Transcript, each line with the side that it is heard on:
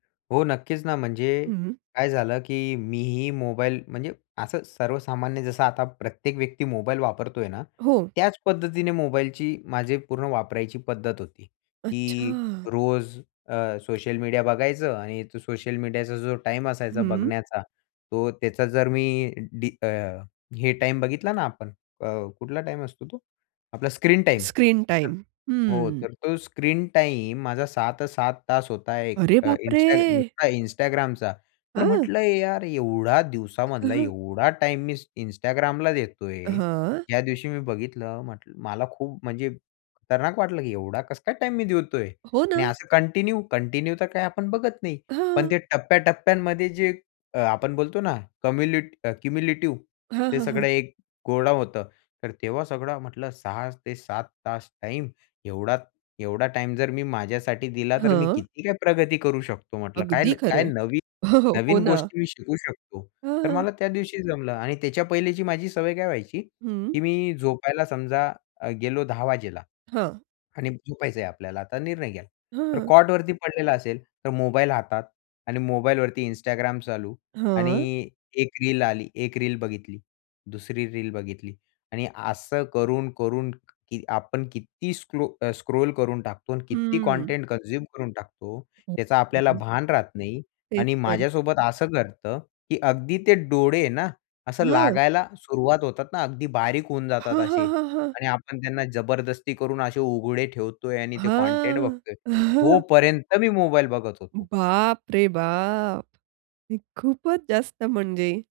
left: हो, नक्कीच ना. म्हणजे
right: हं.
left: काय झालं, की मी ही मोबाईल म्हणजे असं सर्वसामान्य जसं आता प्रत्येक व्यक्ती मोबाईल वापरतोय ना.
right: हो.
left: त्याच पद्धतीने मोबाईलची माझी एक पूर्ण वापरायची पद्धत होती, की
right: अच्छा.
left: रोज अ, सोशल मीडिया बघायचं आणि तो सोशल मीडियाचा जो टाईम असायचा
right: हं.
left: बघण्याचा तो त्याचा जर मी, डी अ, हे टाईम बघितला ना आपण अ, कुठला टाईम असतो तो? आपला स्क्रीन टाईम.
right: स्क्रीन
left: तर
right: टाईम,
left: हो
right: हं.
left: तर तो स्क्रीन टाईम माझा 6 ते 7 होता आहे. एक
right: अरे
left: अ,
right: बापरे!
left: Insta नुसता Instagramचा तर
right: हं.
left: म्हटलं यार एवढा
right: हं,
left: दिवसामधला
right: हं.
left: एवढा टाईम मी Instagramला देतोय.
right: हां.
left: ज्या दिवशी मी बघितलं म्हटलं मला खूप म्हणजे खतरनाक वाटलं, की एवढा कसा टाईम मी देतोय?
right: हो
left: आणि
right: ना.
left: असं कंटिन्यू कंटिन्यू तर काय आपण बघत नाही. पण
right: हां.
left: ते टप्प्या, टप्प्यांमध्ये जे अ, आपण बोलतो ना कम्युल्यु क्युम्युलेटिव्ह
right: हां,
left: ते
right: हां, हां.
left: सगळं एक कोडं होतं तर तेव्हा सगळं म्हटलं 6 ते 7 टाईम. एवढा एवढा टाईम जर मी माझ्यासाठी दिला तर मी
right: हां.
left: किती काय प्रगती करू शकतो? म्हटलं काय
right: अगदी
left: काय
right: खरंय.
left: नवीन
right: हं, हं. हो
left: नवीन
right: ना.
left: गोष्टी मी शिकू शकतो.
right: हं,
left: तर
right: हं.
left: मला त्या दिवशी जमलं आणि त्याच्या पहिल्याची माझी सवय काय व्हायची,
right: हं.
left: की मी झोपायला समजा अ, गेलो 10 वाजता
right: हां.
left: आणि झोपायचंय आपल्याला आता निर्णय केला.
right: हं,
left: तर
right: हां.
left: कॉटवरती पडलेला असेल तर मोबाईल हातात आणि मोबाईल वरती Instagram चालू
right: हां.
left: आणि 1 रील आली 1 रील बघितली. 2री रील बघितली आणि असं करून-करून आपण किती स्क्लो अ, स्क्रॉल करून टाकतो आणि किती
right: हं.
left: कंटेंट, कन्झ्यम करून टाकतो त्याचा आपल्याला
right: हं.
left: भान राहत नाही
right: तेच
left: आणि
right: तर.
left: माझ्यासोबत असं घडतं, की अगदी ते डोळे ना असं
right: हो.
left: लागायला सुरुवात होतात ना अगदी बारीक होऊन जातात
right: हां,
left: असे
right: हां, हां, हां.
left: आणि आपण त्यांना जबरदस्ती करून असे उघडे ठेवतोय. आणि ते कंटेंट बघतोय.
right: हां.
left: तोपर्यंत मी मोबाईल बघत होतो.
right: बाप रे बाप! मी खूपच जास्त म्हणजे.